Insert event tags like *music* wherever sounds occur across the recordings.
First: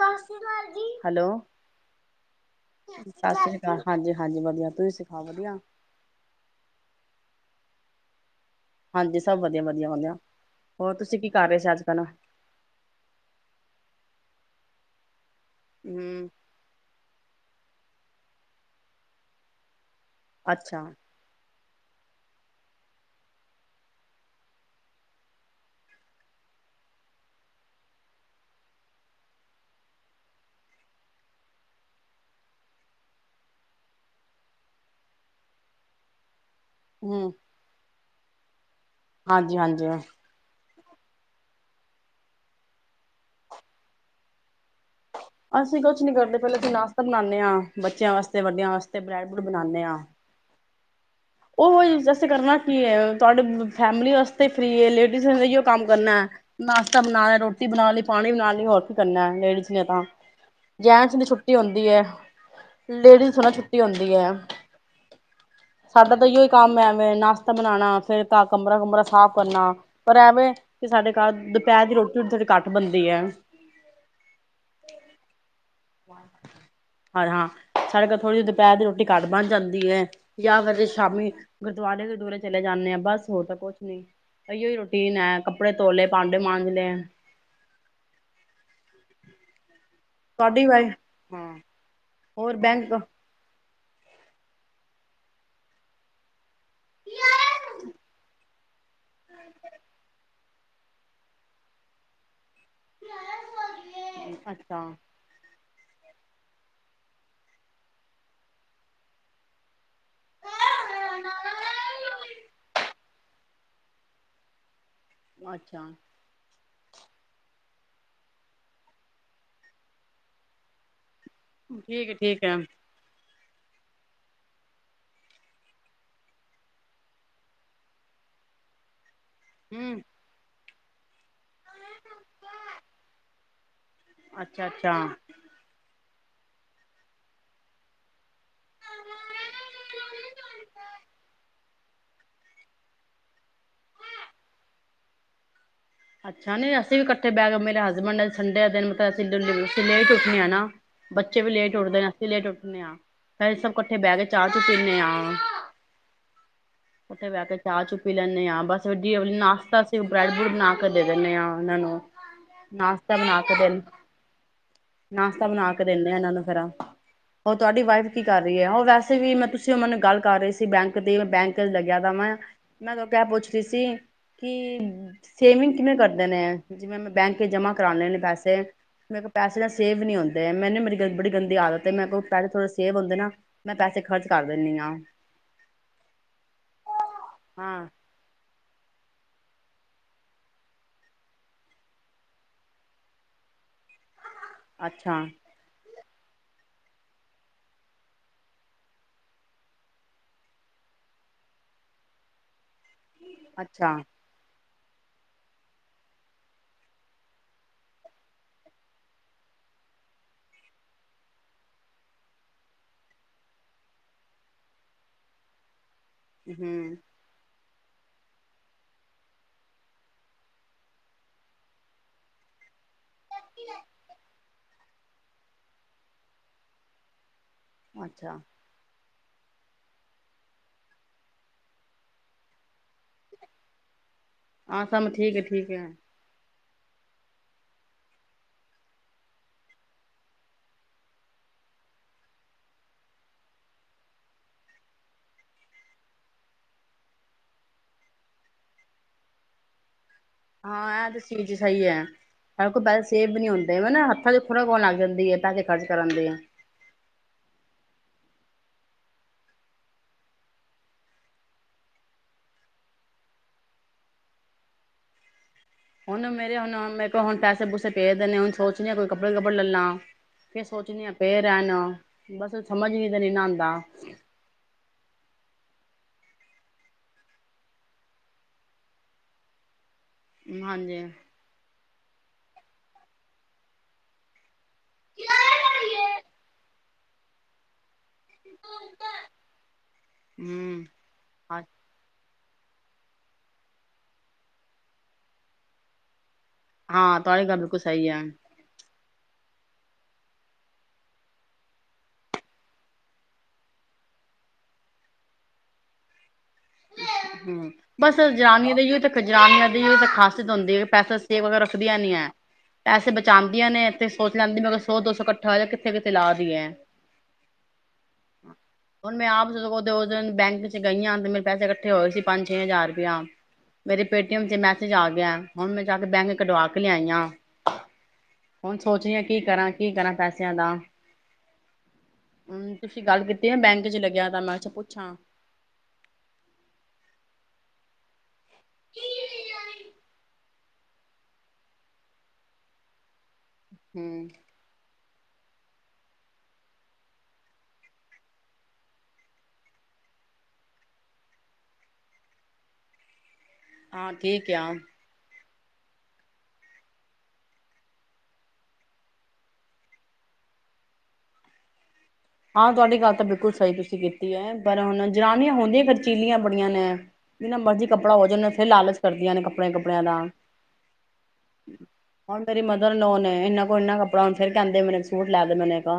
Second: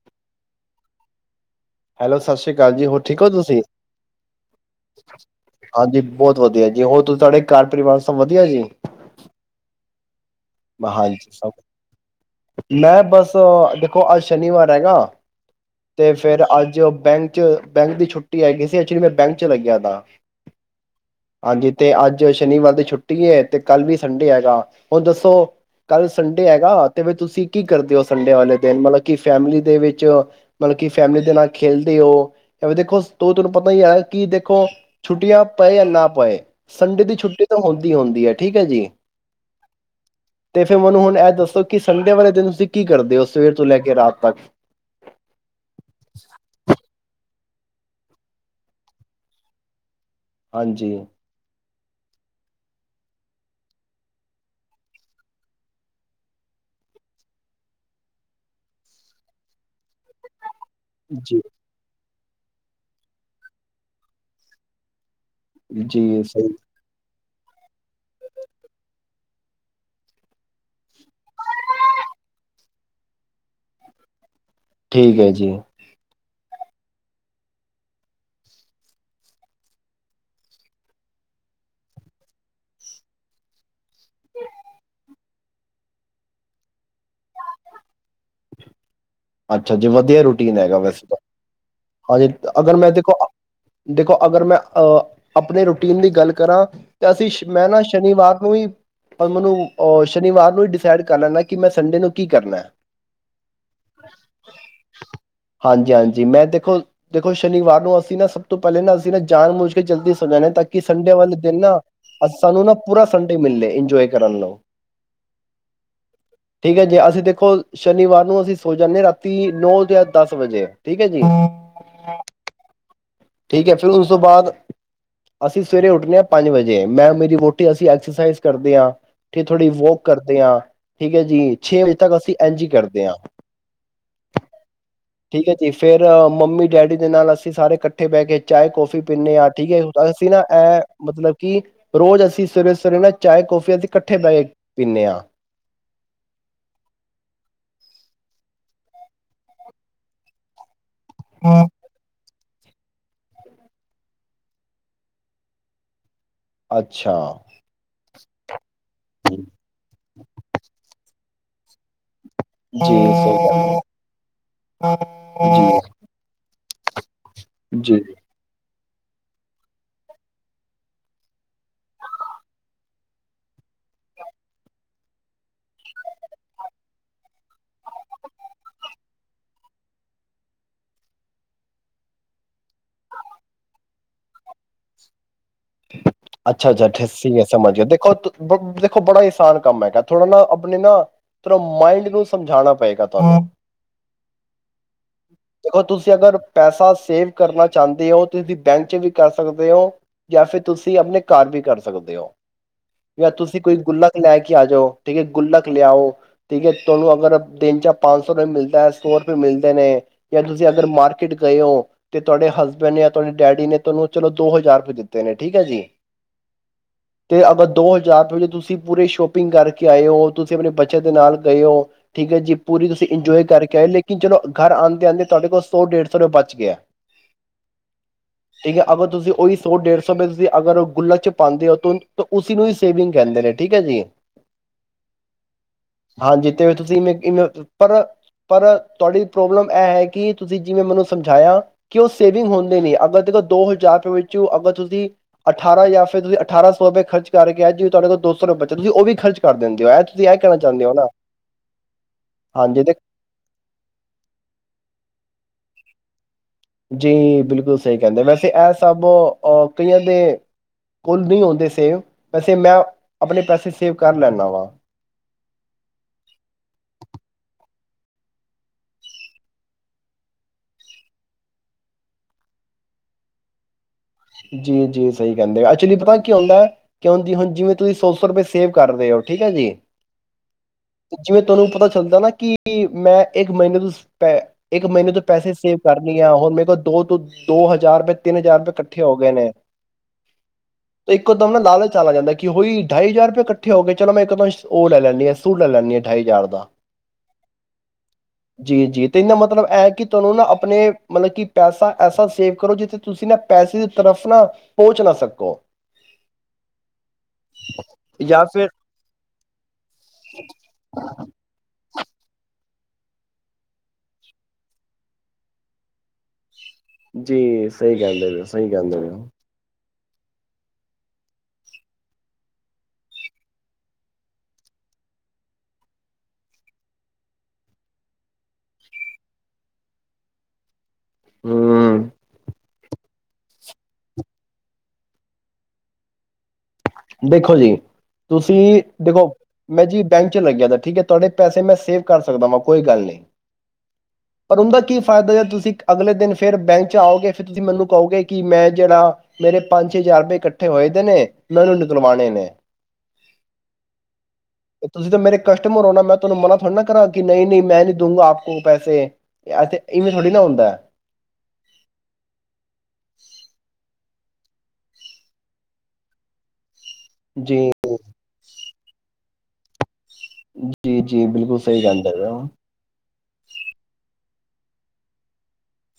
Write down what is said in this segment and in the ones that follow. ਸਤ ਸ਼੍ਰੀ ਕਾਲ ਜੀ, ਹੈਲੋ। ਹੈਲੋ, ਸਤ ਸ੍ਰੀ ਕਾਲ ਜੀ। ਹੋਰ ਠੀਕ ਹੋ ਸਤਿ ਸ੍ਰੀ ਤੁਸੀਂ? ਅਕਾਲ ਹਾਂਜੀ ਹਾਂਜੀ ਵਧੀਆ ਤੁਸੀਂ ਸਿਖਾਓ ਵਧੀਆ ਹਾਂਜੀ, ਬੌਤ ਵਧੀਆ ਜੀ। ਹੋਰ ਤੂ ਤਾਡੇ ਘਰ ਪਰਿਵਾਰ ਸਭ ਵਧੀਆ ਜੀ। ਹਾਂਜੀ, ਸਭ ਵਧੀਆ ਵਧੀਆ ਵਧਆ। ਬ ਹਾਂਜੀ, ਸਭ ਵਧ ਮੈਂ ਬਸ, ਦੇਖੋ ਅਜ ਸ਼ਨੀਵਾਰ ਹੈਗਾ। ਤੇ ਹਮ ਫੇਰ ਅੱਜ ਬੈਂ ਕੀ ਚ ਬੈਂਕ ਦੀ ਛੁੱਟੀ ਹੈਗੀ ਸੀ। ਐਕਚਲੀ, ਮੈਂ ਬੈਂਕ ਚ ਲੱਗਿਆ ਦਾਂ। ਅੱਛਾ। ਹਾਂਜੀ ਤੇ ਅੱਜ ਸ਼ਨੀਵਾਰ ਦੀ ਛੁੱਟੀ ਏ, ਤੇ ਕੱਲ ਵੀ ਸੰਡੇ ਹੈਗਾ ਹੁਣ ਦੱਸੋ ਕੱਲ ਸੰਡੇ ਹੈਗਾ ਤੇ ਵੇ ਤੁਸੀਂ ਕੀ ਕਰਦੇ ਔ ਸੰਡੇ ਵਾਲੇ ਦਿਨ ਮਤਲਬ ਕੀ ਫੈਮਿਲੀ ਦੇ ਵਿੱਚ ਮਤਲਬ ਕੀ ਫੈਮਲੀ ਦੇ ਨਾਲ ਖੇਲਦੇ ਔ? ਐਵੇ ਦੇਖੋ ਤੋ ਤਾਨੂੰ ਪਤਾ ਈ ਐ ਕਿ ਦੇਖੋ ਛੁੱਟੀਆਂ ਪਏ ਯਾ ਨਾ ਪਏ ਸੰਡੇ ਦੀ ਹਮ ਛੁੱਟੀ ਤਾਂ ਹੁੰਦੀ ਹੁੰਦੀ ਐ, ਠੀਕ ਹੈ ਜੀ। ਹਾਂਜੀ ਹਾਂਜੀ ਤੇ ਫੇਰ ਮੈਨੂੰ ਹੁਣ ਐ ਦੱਸੋ, ਕਿ ਸੰਡੇ ਵਾਲੇ ਦਿਨ ਤੁਸੀਂ ਕੀ ਕਰਦੇ ਔ ਸਵੇਰ ਤੋਂ ਲੈ ਕੇ ਰਾਤ ਤੱਕ। ਅਸੀਂ ਕੋਛ ਨੀ ਕਰਦੇ ਪੈਲੇ ਤੇ ਨਾਸ਼ਤਾ ਬਣਾਦੇ ਆਂ। ਬੱਚਿਆਂ ਵਾਸਤੇ ਵੱਡਿਆਂ ਵਾਸਤੇ ਬ੍ਰੈਡ ਬਰੂਡ ਬਣਾਣੇ ਆਂ। ਹਾਂਜੀ। ਔਹੀ ਅਸੀਂ ਕਰਨਾ ਕੀ ਏ, ਤੁਹਾਡੇ ਫੈਮਲੀ ਵਾਸਤੇ ਈ ਫ੍ਰੀ ਏ ਲੇਡੀਜ਼ ਨੇ ਅਈਔ ਕੰਮ ਕਰਨੈ ਨਾਸ਼ਤਾ ਬਣਾਯਾ ਰੋਟੀ ਬਣਾ ਲੀ ਪਾਣੀ ਬਣਾ ਲੀ ਹੋਰ ਕੀ ਕਰਨੈ ਲੇਡੀਜ਼ ਨੇ ਤਾਂ। ਜੈਣਸ ਦੀ ਜੀ ਛੁੱਟੀ ਹੁੰਦੀ ਏ। ਲੇਡੀਜ਼ ਥੋੜਾ ਨਾ ਛੁੱਟੀ ਹੁੰਦੀ ਏ। ਸਾਡਾ ਜੀ ਤਾਂ ਐਹੀਓ ਸਹੀ ਕੰਮ ਐਵੇਂ ਨਾ ਸ਼ਤਾ ਬਣਾਣਾ ਫੇਰ ਘਾ ਕਮਰਾ ਕੁਮਰਾ ਸਾਫ਼ ਕਰਨਾ। ਪਰ ਐ ਵੇਂ ਕਿ ਸਾਡੇ ਘਰ ਦੁਪੈਰ ਦੀ ਰੋਟੀ ਹੁਣ ਥੋੜੀ ਘੱਟ ਬਣਦੀ ਏ। ਠੀਕ ਹੈ ਜੀ। ਅਰ ਹਾਂ, ਸਾਡੇ ਘਰ ਥੋੜ੍ਹੀ ਜੀ ਦੁਪੈਰ ਦੀ ਰੋਟੀ ਘੱਟ ਬਣ ਜਾਂਦੀ ਏ। ਯਾ ਫੇਰ ਰ ਸ਼ਾਮੀ ਗੁਰਦੁਆਰੇ ਗੁਰਦੂਰੇ ਚਲੇ ਜਾਂਣੇ ਆ ਬਸ ਹੋਰ ਤਾਂ ਕੋਛ ਨਹੀਂ, ਅਹੀਔ ਰੂਟੀਨ ਹੈ ਕੱਪੜੇ ਧੋ ਲੇ ਭਾਂਡੇ ਮਾਂਜ ਲੇ। *unintelligible* ਅੱਛਾ ਜੀ ਵਧੀਆ ਰੂਟੀਨ ਤੁਹਾਡੀ ਹੈਗਾ ਵਾਈ ਵੈਸੇ ਤਾਂ ਹਾਂ ਹਾਂਜੀ ਹੋਰ ਅਗਰ ਮੈਂ ਬੈਂਕ ਦੇਖੋ, ਦੇਖੋ ਅਗਰ ਮੈਂ ਆ ਆਪਣੀ ਰੂਟੀਨ ਦੀ ਗੱਲ ਕਰਾਂ, ਤੇ ਅਸੀਂ ਮੈਂ ਨਾ ਸ਼ਨੀਵਾਰ ਨੂੰ ਵੀ, ਪਰ ਮੈਨੂੰ ਅ ਸ਼ਨੀਵਾਰ ਨੂੰ ਹੀ ਡਿਸਾਈਡ ਕਰ ਲੈਂਨਾ ਕਿ ਮੈਂ ਸੰਡੇ ਨੂੰ ਕੀ ਕਰਨਾ। ਅੱਛਾਂ, ਹਾਂਜੀ ਹਾਂਜੀ ਮੈਂ ਦੇਖੋ ਦੇਖੋ ਸ਼ਨੀਵਾਰ ਨੂੰ ਅਸੀਂ ਨਾ ਸਭ ਤੋਂ ਪਹਿਲੇ ਨਾ ਅਸੀਂ ਨਾ ਜਾਣ ਬੁੱਝ ਕੇ ਜਲਦੀ ਸੋ ਜਾਦੇ ਹਾਂ ਤਾਂ ਕਿ ਸੰਡੇ ਵਾਲੇ ਦਿਨ ਨਾ ਸਾਨੂੰ ਨਾ ਪੂਰਾ ਸੰਡੇ ਮਿਲੇ ਇੰਜੋਏ ਕਰਨ ਨੂੰ, ਅੱਛਾ ਠੀਕ ਐ ਜੇ ਅਸੀਂ ਦੇਖੋ। ਸ਼ਨੀਵਾਰ ਨੂੰ ਅਸੀਂ ਸੋ ਜਾਂਨੇ ਆ ਰਾਤੀ ਨੌ ਜਾ ਦਸ ਵੱਜੇ ਠੀਕ ਐ ਜੀ, ਠੀਕ ਠੀਕ ਐ। ਠੀਕ ਐ ਫਿਰ ਉਸ ਤੋਂ ਬਾਅਦ ਅਸੀਂ ਸਵੇਰੇ ਉੱਠਣੇ ਹਾਂ ਪੰਜ ਵੱਜੇ ਮੈਂ ਮੇਰੀ ਵਹੁਟੀ ਅਸੀਂ ਐਕਸਰਸਾਈਜ਼ ਕਰਦੇ ਆ। ਕੀ ਥੋੜ੍ਹੀ ਹਮ ਵੋਕ ਕਰਦੇ ਆ। ਠੀਕ ਐ ਜ ਜੀ ਛੇ ਵਜੇ ਤੱਕ ਅਸੀਂ, ਇੰਜ ਈ ਕਰਦੇ ਆ। ਅੱਛਾ ਅੱਛਾ ਠੀਕ ਐ ਜੀ ਫਿ ਫੇਰ ਮੰਮੀ ਡੈਡੀ ਦੇ ਨਾਲ ਅਸੀਂ ਸਾਰੇ ਇਕੱਠੇ ਬਹਿ ਕੇ, ਚਾਹੇ ਕੌਫੀ ਪੀਂਨੇ ਆ ਠੀਕ ਐ ਜੀ ਅਸੀਂ ਨਾ ਐ ਮਤਲਬ ਕਿ ਰੋਜ਼ ਅਸੀਂ ਸਵੇਰੇ ਸਵੇਰੇ ਨਾ ਚਾਏ ਕੌਫੀ ਅੱਜ ਇਕੱਠੇ ਬਹਿ ਕੇ ਪੀਂਨੇ ਆ। ਅੱਛਾ ਨੀ ਅਸੀਂ ਵੀ ਕੱਠੇ ਬਹਿ ਕੇ ਮੇਰੇ ਹਸਬੈਂਡ ਨੇ ਸੰਡੇ ਦਿਨ ਮਤਲਬ ਅਸੀ ਲੇਟ ਈ ਉੱਠਣੇ ਆ ਨਾ, ਬੱਚੇ ਵੀ ਲੇਟ ਉੱਠਦੇ ਨੇ ਅਸੀਂ ਲੇਟ ਉੱਠ ਉਠਣੇ ਆ ਫਿਰ ਸਭ ਇਕੱਠੇ ਬਹਿ ਕੇ ਚਾਹ ਚੁ ਪੀਨਾ ਆ। ਅੱਛਾ ਉੱਥੇ ਬਹਿ ਕੇ ਚਾਹ ਚੁ ਪੀ ਲੇਨੇ ਆ ਬਸ, *unintelligible* ਨਾਸਤਾ ਸੀ। ਬ੍ਰੈਡ ਬਰੁਡ ਬਣਾ ਕੱਢ ਦਿੰਨੇ ਆ ਉਹਨਾਂ ਨੂੰ, ਜੀ ਨਾਸ਼ਤਾ ਬਣਾ ਸਹੀ ਕੇ ਦੇਨ ਨਾਸ਼ਤਾ ਗੱਲ ਬਣਾ ਕੇ ਜੀ ਦਿੰਨੇ ਆ ਇਹਨਾਂ ਨੂੰ ਫਿਰ, ਉਹ ਤੁਹਾਡੀ ਜੀ ਵਾਈਫ ਕੀ ਕਰ ਰਹੀ ਐ ਉਹ ਵੈਸ ਵ ਵੀ ਮੈਂ ਤੁਸੀਂ ਉਹਨਾ ਨਾਲ ਗੱਲ ਕਰ ਰਹੀ ਸੀ ਬੈਂਕ ਦੀ ਮੈਂ ਬੈਂਕ ਲੱਗਿਆ *unintelligible* ਵਾ ਮੈਂ ਮੈਂ ਕਿਆ ਪੁੱਛ ਰਹੀ ਸੀ ਕਿ ਸੇਵਿੰਗ ਕਿਵੇਂ ਕਰਦੇ ਨੇ ਜਿਵੇਂ ਮੈਂ ਬੈਂਕ ਜਮਾਂ ਕਰਾਣੇ ਨੇ ਪੈਸੇ ਮੇਰੇ ਕੋਲ ਪੈਸੇ ਨਾ ਸੇਵ ਨਹੀਂ ਹੁੰਦੇ ਮੈਨੂੰ ਮੇਰੀ *unintelligible* ਗਰ ਬੜੀ ਗੰਦੀ ਆਦਤ ਹੈ, ਮੈਂ ਕੋਲ ਪੈਸੇ ਥੋੜੇ ਸੇਵ ਹੁੰਦੇ ਨਾ ਮੈਂ ਪੈਸੇ ਖਰਚ ਕਰ ਦਿੰਨੀ ਆ। ਅੱਛਾ ਅੱਛਾ ਠੇਸੀ ਮੈਂ ਸਮਝ ਗਿਆ ਦੇਖੋ। ਦੇਖੋ ਬੜਾ ਆਸਾਨ ਕੰਮ ਹੈਗਾ ਥੋੜਾ ਨਾ ਆਪਣੇ ਨਾ ਥੋੜਾ ਨਾ ਮਾਇੰਡ ਨੂੰ ਸਮਝਾਣਾ ਪਏਗਾ ਤੁਹਾਨੂੰ, ਅੱਛਾ, ਦੇਖੋ ਤੁਸੀਂ ਅਗਰ ਪੈਸਾ ਸੇਵ ਕਰਨਾ ਚਾਹੁੰਦੇ ਹੋ, ਤੁ ਤੁਸੀਂ ਬੈਂਕ ਚ ਵੀ ਕਰ ਸਕਦੇ ਹੋ, ਜਾਂ ਫੇਿਰ ਤੁ ਤੁਸੀਂ ਆਪਣੇ ਘਰ ਵੀ ਕਰ ਸਕਦੇ ਹੋ ਜਾਂ, ਤੁਸੀਂ ਕੋਈ ਅੱਛਾ ਗੁਲਕ ਲੈ ਕੇ ਆ ਜਾਓ ਠੀਕ ਹੈ, ਗੁੱਲਕ ਲਿਆਓ ਠੀਕ ਹੈ, ਤੁਹਾਨੂੰ ਅਗਰ ਦਿਨ ਚ ਪੰਜ ਸੌ ਰੁਪਏ ਮਿਲਦਾ ਆ, ਸੋ ਰੁਪਏ ਮਿਲਦੇ ਨੇ ਜਾਂ, ਤੁਸੀਂ ਅਗਰ ਮਾਰਕੀਟ ਗਏ ਉ, ਤੇ ਤੁਹਾਡੇ ਹਸਬੈਂਡ ਜਾਂ ਤੁਹਾਡੇ ਡੈਡੀ ਨੇ, ਤੁਹਾਨੂੰ ਚਲੋ ਦੋ ਹਜ਼ਾਰ ਰੁਪਏ ਦਿੱਤੇ ਨੇ ਠੀਕ ਹੈ ਜੀ ਹਮ ਤੇ ਅਗਰ ਦੋ ਹਜ਼ਾਰ ਰੁਪਏ ਚ, ਤੁਸੀਂ ਪੂਰੇ ਸ਼ੋਪਿੰਗ ਕਰਕੇ ਆਏ ਹੋ, ਤੁਸੀਂ ਆਪਣੇ ਬੱਚੇ ਦੇ ਨਾਲ ਗਏ ਹੋ ਠੀਕ ਹੈ ਜੀ ਪੂਰੀ ਤੁਸੀਂ ਇੰਜੋਏ ਕਰਕੇ ਆਏ, ਲੇਕਿਨ ਚਲੋ ਘਰ ਆਉਂਦੇ ਆਉਂਦੇ, ਤੁਹਾਡੇ ਕੋਲ ਸੌ ਡੇਢ ਸੌ ਰੁਪਏ ਬਚ ਗਿਆ ਅੱਛਾ ਠੀਕ ਹੈ ਅਗਰ ਤੁਸੀਂ, ਉਹੀ ਸੌ ਡੇਢ ਸੌ ਰੁਪਏ ਤੁਸੀਂ ਅਗਰ, ਉਹ ਗੁਲਕ ਚ ਪਾਉਂਦੇ ਹੋ, ਤੇ ਉਸੀ ਨੂੰ ਹੀ ਸੇਵਿੰਗ ਕਹਿੰਦੇ ਨੇ ਠੀਕ ਹੈ ਜੀ ਆਹ, ਸਾਮ ਠੀਕ ਹੈ ਠੀਕ ਹੈ ਹਾਂਜੀ ਤੇ ਤੁਸੀਂ ਇਮੇ ਇਮੇ, ਪਰ ਪਰ ਤੁਹਾਡੀ ਪ੍ਰੋਬਲਮ ਇਹ ਹੈ ਕਿ ਤੁਸੀਂ ਜਿਵੇਂ ਮੈਨੂੰ ਸਮਝਾਇਆ, ਕਿ ਉਹ ਸੇਵਿੰਗ ਹੁੰਦੇ ਨੀ, ਅਗਰ ਤੇ ਦੋ ਹਜ਼ਾਰ ਰੁਪਏ ਵਿੱਚ ਅਗਰ ਤੁਸੀਂ ਅਠਾਰਾਂ ਹਜ਼ਾਰ ਜਾਂ ਫਿਰ ਤੁਸੀਂ ਅਠਾਰਾਂ ਸੌ ਰੁਪਏ ਖਰਚ ਕਰਕੇ, ਜਿਵੇਂ ਤੁਹਾਡੇ ਕੋਲ ਦੋ ਸੌ ਰੁਏ ਬਚਨ, ਤੁਸੀਂ ਵੀ ਖਰਚ ਦਿੰਦੇ ਇਹ ਤੁਸੀਂ ਇਹ ਕਹਿਣਾ ਚਾਹੁੰਦੇ ਹੋ ਹਾਂ, ਨਾ ਇਹ ਤੇ ਚੀਜ਼ ਸਹੀ ਹੈ, ਸਾਡੇ ਹਾਂਜੀ ਕੋਲ ਤੇ ਪੈਸੇ ਸੇਵ ਨਹੀਂ ਹੁੰਦੇ ਹਨਾ, ਹੱਥਾਂ ਚ ਖੁਰਕ ਹੋਣ ਲੱਗ ਜਾਂਦੀ ਹੈ ਤਾਂ ਕੇ ਖਰਜ ਕਰਾ ਦੀਆ ਜੀ ਬਿਲਕੁਲ ਸਹੀ ਕਹਿੰਦੇ, ਵੈਸੇ ਇਹ ਸਭ ਆ ਕਈਆਂ ਦੇ ਕੋਲ ਨਹੀਂ ਹੁੰਦੇ ਸੇਵ, ਵੈਸੇ ਮੈਂ ਆਪਣੇ ਪੈਸੇ ਸੇਵ ਕਰ ਲੈਣਾ ਵਾਂ ਹੁਣ ਮੇਰੇ ਹੁਣ ਮ ਮੇਰੇ ਕੋਲ ਪੈਸੇ ਪੂਸੇ ਪਏ ਦੇ ਨੇ, ਹੁਣ ਸੋਚਣੀ ਆਈ ਕੱਪੜੇ ਕੱਪੜੇ ਲੈਲਾ, ਫੇਰ ਸੋਚਣੀ ਆ ਪਏ ਰਹਿਣ, ਬਸ ਸਮਝ ਵੀ ਤੇ ਨਹੀਂ ਨਾ, ਆਦਾ ਜੀ ਜੀ ਸਹੀ ਕਹਿੰਦੇ ਆ, ਅਚੁਲੀ ਪਤਾ ਕੀ ਹੁੰਦਾ, ਕਿਉ ਦੀ ਹੁਣ, ਜਿਵੇਂ ਤੁਸੀਂ ਸੋ ਸੋ ਰੁਪਏ ਸੇਵ ਕਰ ਰਹੇ ਹੋ ਠੀਕ ਹੈ ਜੀ ਹਾਂਜੀ ਜਿਵੇਂ ਤੁਹਾਨੂੰ ਪਤਾ ਚੱਲਦਾ ਨਾ ਕਿ, ਮੈਂ ਇੱਕ ਮਹੀਨੇ ਤੋਂ ਪੈ ਇੱਕ ਮਹੀਨੇ ਤੋਂ ਪੈਸੇ ਸੇਵ ਕਰਨੀ ਆ ਹੁਣ, ਮੇਰੇ ਕੋਲ ਦੋ ਤੋਂ ਦੋ ਹਜ਼ਾਰ ਰੁਪਏ ਤਿੰਨ ਹਜ਼ਾਰ ਰੁਪਏ ਖਰ ਇਕੱਠੇ ਹੋ ਗਏ ਨੇ, ਹੂੰ ਇੱਕੋ ਦਮ ਨਾ ਲਾਲਚ ਚਾਲ ਆ ਜਾਂਦਾ ਕਿ ਹੋਈ ਢਾਈ ਹਜ਼ਾਰ ਰੁਪਏ ਇਕੱਠੇ ਹੋ ਗਏ, ਚਲ ਮੈਂ ਇੱਕਦ ਉਹ ਲੈ ਲੈਂਦੀ ਹਾਂ ਸੂਟ ਲੈ ਲੈਂਦੀ ਆ, ਢਾਈ ਹਜ਼ਾਰ ਦਾ ਹਾਂ, ਤੁਹਾਡੀ ਗੱਲ ਬਿਲਕੁਲ ਸਹੀ ਐ ਜੀ, ਜੀ ਤੇ ਇਨਾ ਮਤਲਬ ਇਹ ਹੈ, ਕਿ ਤੁਹਾਨੂੰ ਨਾ ਆਪਣੇ, ਮਤਲਬ ਕਿ ਪੈਸਾ ਐਸਾ ਸੇਵ ਕਰੋ ਜਿੱਥੇ ਤੁਸੀਂ ਨਾ ਪੈਸੇ ਦੀ ਤਰਫ ਨਾ, ਪਹੁੰਚ ਨਾ ਸਕੋ ਹਮ ਬਸ ਜਾਂ ਫਿਰ ਜਨਾਨੀਆਂ ਦੀ ਇਉ ਖਾ, ਜਨਾਨੀਆਂ ਦੀ ਇਉ ਤੇ ਖਾਸੀਅਤ ਹੁੰਦੀ ਹੈ, ਪੈਸਾ ਸੇਵ ਰੱਖਦੀਆਂ ਨੀ ਆ ਪੈਸੇ ਬਚਾਉਂਦੀਆਂ ਨੇ ਤੇ ਸੋਚ ਲੈਂਦੀ ਮੈਂਕੋ, ਸੌ ਦੋ ਸੌ ਇਕੱਠਾ ਹੋਇਆ ਹੈ, ਕਿੱਥੇ ਕਿੱਥੇ ਲਾ ਦਿਏ ਜੀ ਸਹੀ ਕਹਿੰਦੇ ਪਏ ਉ, ਸਹੀ ਕਹਿੰਦੇ ਪਏ ਉ ਦੋ ਦਿਨ ਬੈਂਕ ਚ ਗਈਆਂ ਤੇ, ਮੇਰੇ ਪੈਸੇ ਇਕੱਠੇ ਹੋਏ ਸੀ, ਪੰਜ ਛੇ ਹਜ਼ਾਰ ਰੁਪਇਆ, ਮੇਰੇ ਪੇਟੀਐਮ ਚ ਮੈਸੇਜ ਆ ਗਿਆ, ਹੁਣ ਮੈਂ ਜਾ ਕੇ ਬੈਂਕ ਕਢਵਾ ਕੇ ਲਿਆਈ ਆ, ਹੁਣ ਸੋਚ ਰਹੀ ਆ, ਕੀ ਕਰਾਂ ਕੀ ਕਰਾਂ ਪੈਸਿਆਂ ਦਾ ਹਮ ਹਮ ਤੁਸੀਂ ਗੱਲ ਕੀਤੀ ਆ, ਬੈਂਕ ਚ ਲੱਗਿਆ ਤਾਂ ਮੈਂ ਕਿਹਾ, ਪੁੱਛਾ ਦੇਖੋ ਜੀ, ਤੁਸੀਂ ਦੇਖੋ ਮੈਂ ਜੀ ਬੈਂਕ ਚ ਲੱਗਿਆ ਤਾਂ ਠੀਕ ਹੈ, ਤੁਹਾਡੇ ਪੈਸੇ ਮੈਂ ਸੇਵ ਕਰ ਸਕਦਾ ਵਾਂ, ਕੋਈ ਗੱਲ ਨਹੀਂ ਹਮ ਪਰ ਊਹਦਾ ਕੀ, ਫ ਫਾਇਦਾ ਜ, ਤੁਸੀਂ ਅਗਲੇ ਦਿਨ ਫੇਰ ਬੈਂਕ ਚ ਆਓਗੇ, ਫਿਰ ਤੁਸੀਂ ਮੈਨੂੰ ਕਹੋਗੇ ਕਿ ਮੈਂ ਜਿਹੜਾ, ਮੇਰੇ ਪੰਜ ਛੇ ਹਜ਼ਾਰ ਰੁਪਏ ਇਕੱਠੇ ਹੋਏ ਦੇ ਨੇ ਮੈਨੂੰ ਨੁਕਲਵਾਣੇ ਨੇ ਹਾਂ ਠੀਕ ਆ ਤੁਸੀਂ ਤਾਂ ਮੇਰੇ ਕਸਟਮਰ ਆਉਣ ਨਾ ਮੈਂ ਤੁਹਾਨੂੰ ਮਨ੍ਹਾ ਥੋੜੀ ਨਾ ਕਰਾਂ ਕਿ ਨਹੀਂ ਨਹੀਂ ਮੈਂ ਨੀ ਦਊਗਾ ਆਪ ਕੋ ਪੈਸੇ ਇਵੇਂ ਥੋੜੀ ਨਾ ਹੁੰਦਾ ਹਾਂ ਤੁਹਾਡੀ ਗੱਲ ਤਾਂ ਬਿਲਕੁਲ ਸਹੀ ਤੁਸੀਂ ਕੀਤੀ ਕੀ ਐ ਪਰ ਹੁਣ ਜਨਾਨੀਆਂ ਹੁੰਦੀਆਂ ਖਰਚੀਲੀਆਂ ਬੜੀਆਂ ਨੇ ਜਿਨਾ ਜੀ, ਮਰਜ਼ੀ ਕੱਪੜਾ ਹੋ ਜਨ ਇੱਥੇ ਲਾਲਚ ਕਰਦਿਆਂ ਨੇ ਕੱਪੜੇ -ਕੱਪੜੇ ਕੱਪੜਿਆਂ ਦਾ ਜੀ, ਜੀ ਬਿਲਕੁਲ ਸਹੀ ਕਹਿੰਦੇ ਪਏ ਹੋ। ਹੁਣ ਮੇਰੀ ਮਦਰ ਇਨ ਲਾਅ ਨੇ ਇਹਨਾਂ ਕੋਲ ਇਨਾਂ ਕੱਪੜੇ ਥੋੜਾ ਹੁਣ ਫਿਰ ਕਹਿੰਦੇ ਮੈਨੂੰ ਇਕ ਸੂਟ ਲੈ ਦੇ ਮੈਨੇ ਕੋ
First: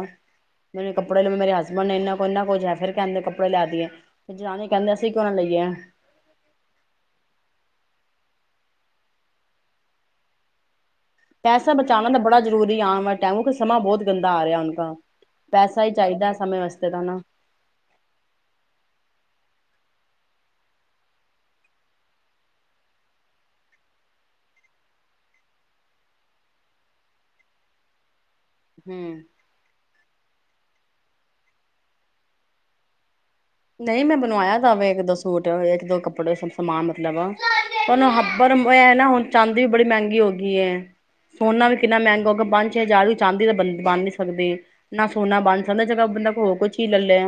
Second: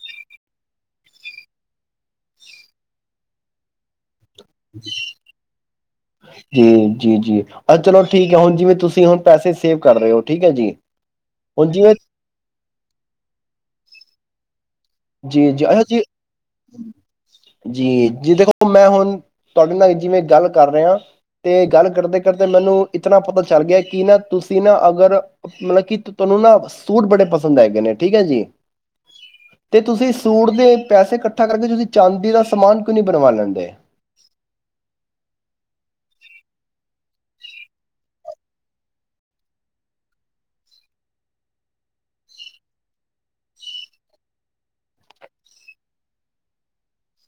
ਮੈਨੂੰ ਇਕ ਕੱਪੜੇ ਲ ਮੇਰੇ ਹਸਬੈਂਡ ਇੰਨਾਂ ਕੋ ਇੰਨਾ ਕੁਝ ਹੈ ਫਿਰ ਕਹਿੰਦੇ ਕੱਪੜੇ ਲਿਆ ਦੀਏ ਜਨਾਨੀ ਕਹਿੰਦੇ ਅਸੀਂ ਕਿਉਂ ਨਾ ਲਈਏ ਜੀ ਜੀ ਜੀ ਅ ਚਲੋ ਠੀਕ ਹੈ ਹੁਣ ਜਿਵੇਂ ਤੁਸੀਂ ਹੁਣ ਪੈਸੇ ਸੇਵ ਕਰ ਰਹੇ ਹੋ ਠੀਕ ਹੈ ਜੀ ਹੁਣ ਪੈਸਾ ਜਿਵੇਂ ਬਚਾਉਣਾ ਤਾਂ ਬੜਾ ਜ਼ਰੁਰੀ ਆਉਣ ਵਾਲੇ ਟਾਈਮ ਸਮਾਂ ਬਹੁਤ ਗੰਦਾ ਆ ਰਿਹਾੁ ਹੁਣ ਜੀ ਜੀ ਅੱਛਾ ਜੀ ਤਾਂ ਨਾ ਜੀ ਜੀ ਦੇਖੋ ਮੈਂ ਹੁਣ ਤੁਹਾਡੇ ਨਾਲ ਜਿਵੇਂ ਗੱਲ ਕਰ ਰਹੇਹਾ ਤੇ ਗੱਲ ਕਰਦੇ ਕਰਦੇ ਮੈਨੂੰ ਇਤਨਾ ਪਤਾ ਚੱਲ ਗਿਆ ਕਿ ਨਾ ਤੁਸੀਂ ਨਾ ਅਗਰ ਮਤਲਬ ਤੁਹਾਨੂੰ ਨਾ ਸੂਟ ਬੜੇ ਪਸੰਦ ਹੈਗੇ ਨੇ ਠੀਕ ਹੈ ਜੀ ਹੂ ਤੇ ਤੁਸੀਂ ਸੂਟ ਦੇ ਪੈਸੇ ਇਕੱਠਾ ਕਰਕੇ ਤੁਸੀਂ ਚਾਂਦੀ ਦਾ ਸਮਾਨ ਕਿਉਂ ਨੀ ਬਣਵਾ ਲੈਂਦੇ ਨਹੀਂ ਮੈਂ ਬਣਵਾਇਆ ਤਾਂਵੇ ਇੱਕ ਦੋ ਸੂਟ ਇੱਕ ਦੋ ਕੱਪੜੇ ਬੜੇ ਸਬ ਸਮਾਨ ਮਤਲਬ ਤੁਨੂੰ ਹੱਬਰ ਇਹ ਨਾ ਹੁਣ ਚਾਂਦੀ ਵੀ ਬੜੀ ਮਹਿੰਗੀ ਹੋ ਗਈ ਏ ਸੋਨਾ ਵੀ ਕਿੰਨਾ ਮਹਿੰਗਾ ਹੋਗਾ ਪੰਜ ਛੇ ਹਜ਼ਾਰ ਵੀ ਚਾਂਦੀ ਤਾਂ ਬੰ ਬਣ ਨੀ ਸਕਦੀ ਨਾ ਸੋਨਾ ਬਣ ਸਕਦਾ ਜ ਬੰਦਾ ਕੋ ਹੋਰ ਕੋਈ ਚੀਜ਼ ਲੈ ਲਿਆ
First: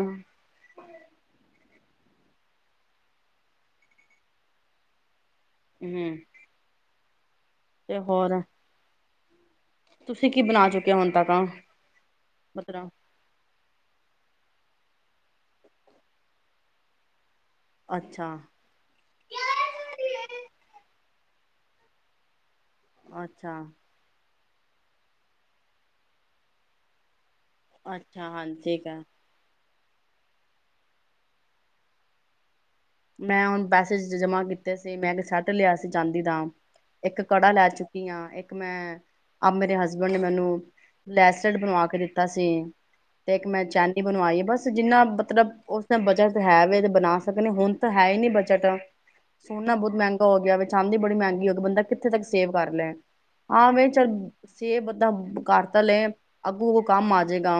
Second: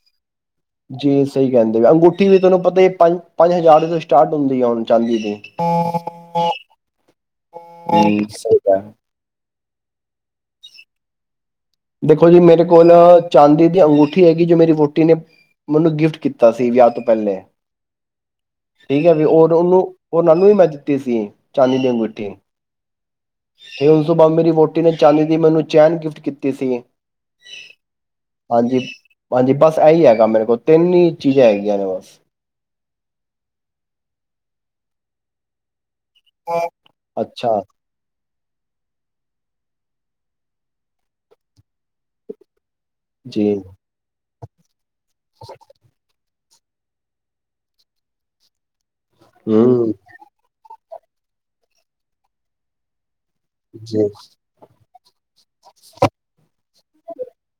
ਜੀ ਸਹੀ ਕਹਿੰਦੇ ਵੀ ਅੰਗੂਠੀ ਵੀ ਤੁਹਾਨੂੰ ਪਤਾ ਪੰਜ ਪੰਜ ਹਜ਼ਾਰ ਤੋਂ ਸਟਾਰਟ ਹੁੰਦੀ ਆ ਹੁਣ ਚਾਂਦੀ ਦੀ ਹਮ। ਤੇ ਹੋਰ ਸਹੀ *unintelligible* ਤੁਸੀਂ ਕੀ ਬਣਾ ਚੁੱਕਿਆ ਹੁਣ ਤੱਕ ਆ ਦੇਖੋ ਜੀ ਮੇਰੇ ਕੋਲ ਚਾਂਦੀ ਦੀ ਅੰਗੂਠੀ ਹੈਗੀ ਜੋ ਮੇਵੋਟੀ ਟੀ ਨੇ ਮੈਨੂੰ ਗਿਫਟ ਕੀਤਾ ਸੀ ਵਿਆਹ ਤੋਂ ਪਹਿਲੇ ਅੱਛਾ। ਠੀਕ ਹੈ ਵੀ ਰ ਉਹਨੂੰ ਉਹ ਉਹ ਨੂੰ ਵੀ ਮੈਂ ਦਿੱਤੀ ਸੀ ਚਾਂਦਨੀ ਦੀ ਅੰਗੁਠੀ ਅੱਛਾ ਇਹ ਉਸ ਤੋ ਬਾਦ ਮੇਰੀ ਵੋਟ ਆਂਟੀ ਨੇ ਚਾਂਦੀ ਦੀ ਮੈਨੂੰ ਚੈਨ ਗਿਫਟ ਕੀਤੀ ਸੀ ਅੱਛਾ ਹਾਂਜੀ ਠੀਕ ਹੈ ਐਹੀ ਹੈਗਾ ਮੇਰੇ ਕੋਲ ਤਿੰਨ ਹੀ ਚੀਜ਼ਾਂ ਹੈਗੀਆਂ ਨੇ ਬਸ ਮੈਂ ਹੁਣ ਪੈਸੇ ਜਮਾ ਕੀਤੇ ਸੀ ਮੈਂ ਕਿ ਸੈਟ ਲਿਆ ਸੀ ਜਾਂਦੀ ਦਾ ਇੱਕ ਕੜਾ ਅੱਛਾ ਲੈ ਚੁੱਕੀ ਹਾਂ ਇੱਕ ਮੈਂ ਆਪ ਮੇਰੇ ਹਸਬੈਂਡ ਨੇ ਮੈਨੂੰ ਬਰੈਸਲੈਟ ਬਣਵਾ ਕੇ ਦਿੱਤਾ ਸੀ ਤੇ ਇੱਕ ਜੀ ਮੈਂ ਚਾਂਦੀ ਬਣਵਾਈ ਐ ਬਸ ਜਿੰਨਾ ਮਤਲਬ ਉਸ ਟਾਈਮ ਬਚਤ ਹੈ ਵ ਤੇ ਬਣਾ ਸਕਣੇ ਹੁਣ ਤਾਂ ਹੈ ਹੀ ਨੀ ਬਜਤ ਸੋਨਾ ਹਮ ਬਹੁਤ ਮਹਿੰਗਾ ਹੋ ਗਿਆ ਵੇ ਚਾਂਦੀ ਬੜੀ ਮਹਿੰਗੀ ਹੋਵੇ ਬੰਦਾ ਕਿੱਥੇ ਤੱਕ ਸੇਵ ਕਰ ਲੈ ਹਾਂ ਬਈ ਚੱਲ ਜੀ ਸੇਬ ਦਾਂ ਕਰਤਾ ਲਏ ਅੱਗੂ ਕੰਮ ਆਜੇਗਾ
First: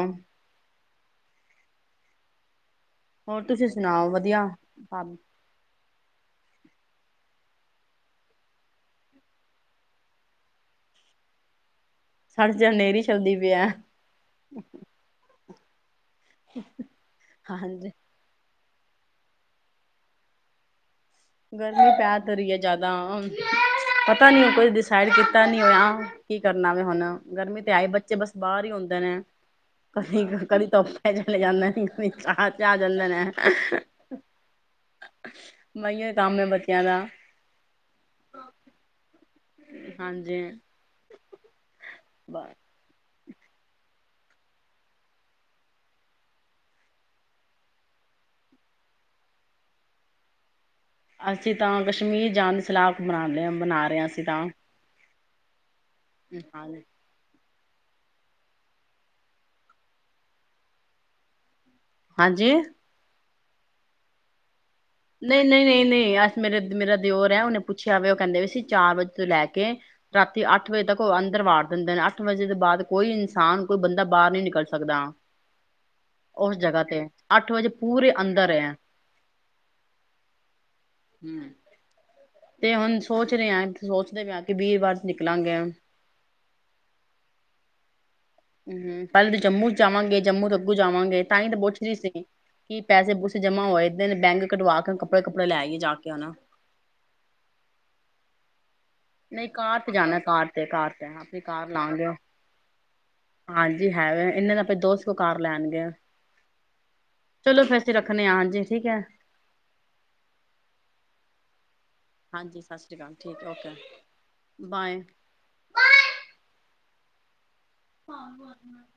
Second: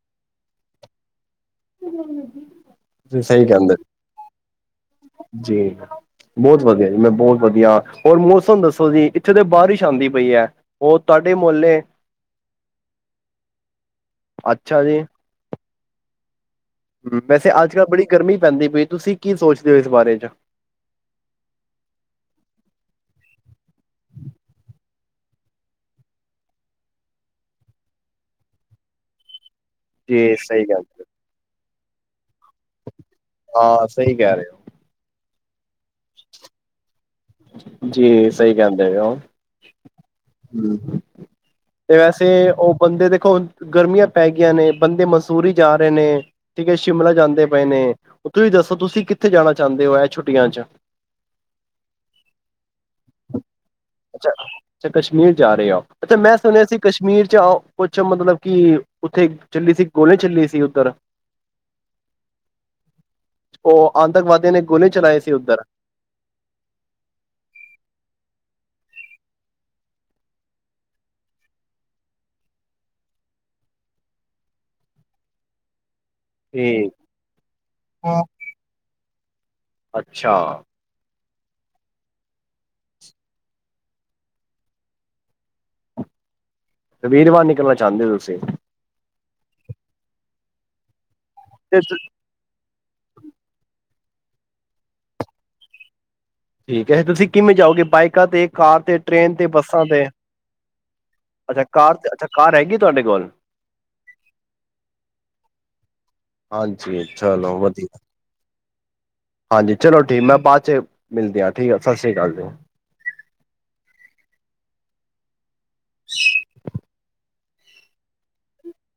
ਹਮ *unintelligible* ਹੋਰ ਤੁਸੀਂ ਸੁਣਾਓ ਵਧੀਆ। ਜੀ ਬਹੁਤ ਵਧੀਆ ਜੀ ਮੈਂ ਬਹੁਤ ਵਧੀਆ, ਹੋਰ ਮੌਸਮ ਦੱਸੋ ਜੀ ਇੱਥੇ ਤਾਂ ਬਾਰਿਸ਼ ਆਦੀ ਪਈ ਐ ਹੋਰ ਤੁਹਾਡੇ ਮੁਹੱਲੇ ਸਾਡੇ 'ਚ ਹਨੇਰੀ ਛਬਦੀ ਪਈ ਐ। ਅੱਛਾ ਜੀ ਹੂੰ ਵੈਸੇ ਅੱਜ-ਕੱਲ੍ਹ ਹਾਂਜੀ ਬੜੀ ਗਰਮੀ ਪੈਂਦੀ ਪਈ ਤੁਸੀਂ ਕੀ ਸੋਚਦੇ ਹੋ ਇਸ ਬਾਰੇ 'ਚ ਗਰਮੀ ਪੈ ਤਾਂ ਰਹੀ ਐ ਜਿਆਦਾ। ਪਤਾ ਨੀ ਉਹ ਕੁਝ *unintelligible* ਸਾਈਡ ਕੀਤਾ ਨੀ ਹੋਇਆ, ਕੀ ਕਰਨਾ ਵੇ ਹੁਣ ਗਰਮੀ ਤੇ ਆਏ ਬੱਚੇ ਬਸ ਬਾਹਰ ਹੀ ਹੁੰਦੇ ਨੇ। ਕਦੀ, ਜੀ ਸਹੀ ਕਦੀ ਕਹਿੰਦੇ ਹੋ। ਧੁੱਪੇ ਚਲੇ ਜਾਨੇ ਆਹ 'ਚ ਆ ਜਾਂਦੇ ਨੇ। ਹਾਂ ਸਹੀ ਕਹਿ ਰਹੇ *unintelligible* ਕੰਮ ਐ ਬੱਚਿਆਂ ਦਾ। ਜੀ ਸਹੀ ਕਹਿੰਦੇ ਓ। ਹਾਂਜੀ ਹੂੰ, ਤੇ ਵੈਸੇ ਉਹ ਬੰ ਦੇ ਦੇਖੋ ਗਰਮੀਆਂ ਪੈ ਗਈਆਂ ਨੇ ਬੰਦੇ ਮਸੂਰੀ ਜਾ ਰਹੇ ਨੇ, ਠੀਕ ਹੈ ਸ਼ਿਮਲਾ ਜਾਂਦੇ ਪਏ ਨੇ, ਤੁਸੀਂ ਦੱਸੋ ਤੁਸੀਂ ਕਿੱਥੇ ਜਾਣਾ ਚਾਹੁੰਦੇ ਹੋ ਇਹ ਛੁੱਟੀਆਂ ਚ? ਅਸੀਂ ਤਾਂ ਕਸ਼ਮੀਰ ਜਾਣ ਦੀ ਸਲਾਹ ਬਨਾਨੇ ਆ ਬਨਾ ਰਹੇ ਹਾਂ ਅਸੀਂ ਤਾਂ। ਮੀਰ ਜਾ ਰਹੇ ਓ ਆਪ। ਮੈਂ ਸੁਣਿਆ ਸੀ ਕਸ਼ਮੀਰ ਚ ਆਓ ਕੁੱਛ ਮਤਲਬ ਕਿ, ਉੱਥੇ ਚੱਲੀ ਸੀ ਗੋਲੀ ਚੱਲੀ ਸੀ ਉੱਧਰ। ਹਾਂਜੀ ਉਹ ਆਤੰਕਵਾਦੀਆਂ ਨੇ ਗੋਲੇ ਚਲਾਏ ਸੀ ਨਹੀਂ ਉੱਧਰ ਨਹੀਂ ਨਹੀਂ ਨਹੀਂ ਅਸ ਮੇਰੇ ਮੇਰਾ ਦਿਓਰ ਐ ਉਹਨੇ ਪੁੱਛਿਆ ਵੀ ਉਹ ਕਹਿੰਦੇ ਵੀ ਸੀ ਚਾਰ ਵਜੇ ਤੋਂ ਲੈ ਕੇ, ਰਾਤੀ ਅੱਠ ਵਜੇ ਤੱਕ ਉਹ ਅੰਦਰ ਵਾੜ ਵਾਰ ਦਿੰਦੇ ਨੇ ਅੱਠ ਵਜੇ ਤੋਂ ਬਾਅਦ ਕੋਈ ਇਨਸਾਨ ਕੋਈ ਬੰਦਾ ਬਾਹਰ ਨੀ ਨਿਕਲ ਸਕਦਾ। ਉਸ ਜਗ੍ਹਾ ਠੀਕ ਤੇ ਅੱਠ ਵਜੇ ਪੂਰੇ ਅੰਦਰ ਏ। ਅੱਛਾ ਹੂੰ, ਤੇ ਹੁਣ ਸੋਚ ਰਹੇ ਆ ਕਿ ਸੋਚਦੇ ਪਏ ਆ ਕਿ ਵੀਰਵਾਰ ਨਿਕਲਾਂਗੇ। ਤੇ ਵੀਰਵਾਰ ਨਿਕਲਣਾ ਚਾਂਦੇ ਓ। ਹੂੰ ਪਹਿਲੇ ਤੇ ਜੰਮੂ ਜਾਵਾਂਗੇ ਜੰਮੂ ਤੋਂ ਅੱਗੋ ਜਾਵਾਂਗੇ ਤਾਂਹੀ ਤਾਂ ਤੇ ਪੁੱਛ ਰਹੀ ਸੀ। ਕਿ ਪੈਸੇ-ਪੂਸੇ ਜਮਾ ਹੋਏ ਏਦੇ ਬੈਂਕ ਕਢਵਾ ਕੇ ਕੱਪੜੇ- ਕੁੱਪੜੇ ਲੈ ਆਈਏ ਜਾ ਕੇ ਹੁਣ। ਠੀਕ ਹੈ ਤੁਸੀਂ ਕਿਵੇਂ ਜਾਓਗੇ ਬਾਈਕਾਂ ਤੇ ਕਾਰ ਤੇ ਟ੍ਰੇਨ ਨਹੀਂ ਕਾਰ ਬੱਸਾਂ ਤੇ ਜਾਣਾ ਕਾਰ ਤੇ ਕਾਰ ਤੇ ਹਾਂਜੀ ਅੱਛਾ ਕਾਰ ਨਾਲ ਏ। ਤੇ ਅੱਛਾ ਕਾਰ ਹੈਗੀ ਤੁਹਾਡੇ ਕੋਲ ਹਾਂਜੀ ਹੈ ਵੇ ਇਹਨਾਂ ਦਾ *unintelligible* ਦੋ ਸੌ ਕਾਰ ਲੈਣ ਗਿਆ। ਹਾਂਜੀ ਚਲੋ ਫਿਰ ਅਸੀਂ ਵਧੀਆ ਰੱਖਣੇ ਆ ਹਾਂਜੀ ਠੀਕ ਏ। ਹਾਂਜੀ ਚਲੋ ਠੀਕ ਮੈਂ ਬਾਅਦ *unintelligible* ਜੀ ਹਾਂਜੀ, ਸਤਿ ਸ਼੍ਰੀ ਅਕਾਲ ਠੀਕ ਔ ਕੇ, ਬਾਏ ਸ਼ *unintelligible* ਹਾਂ ਬ *unintelligible*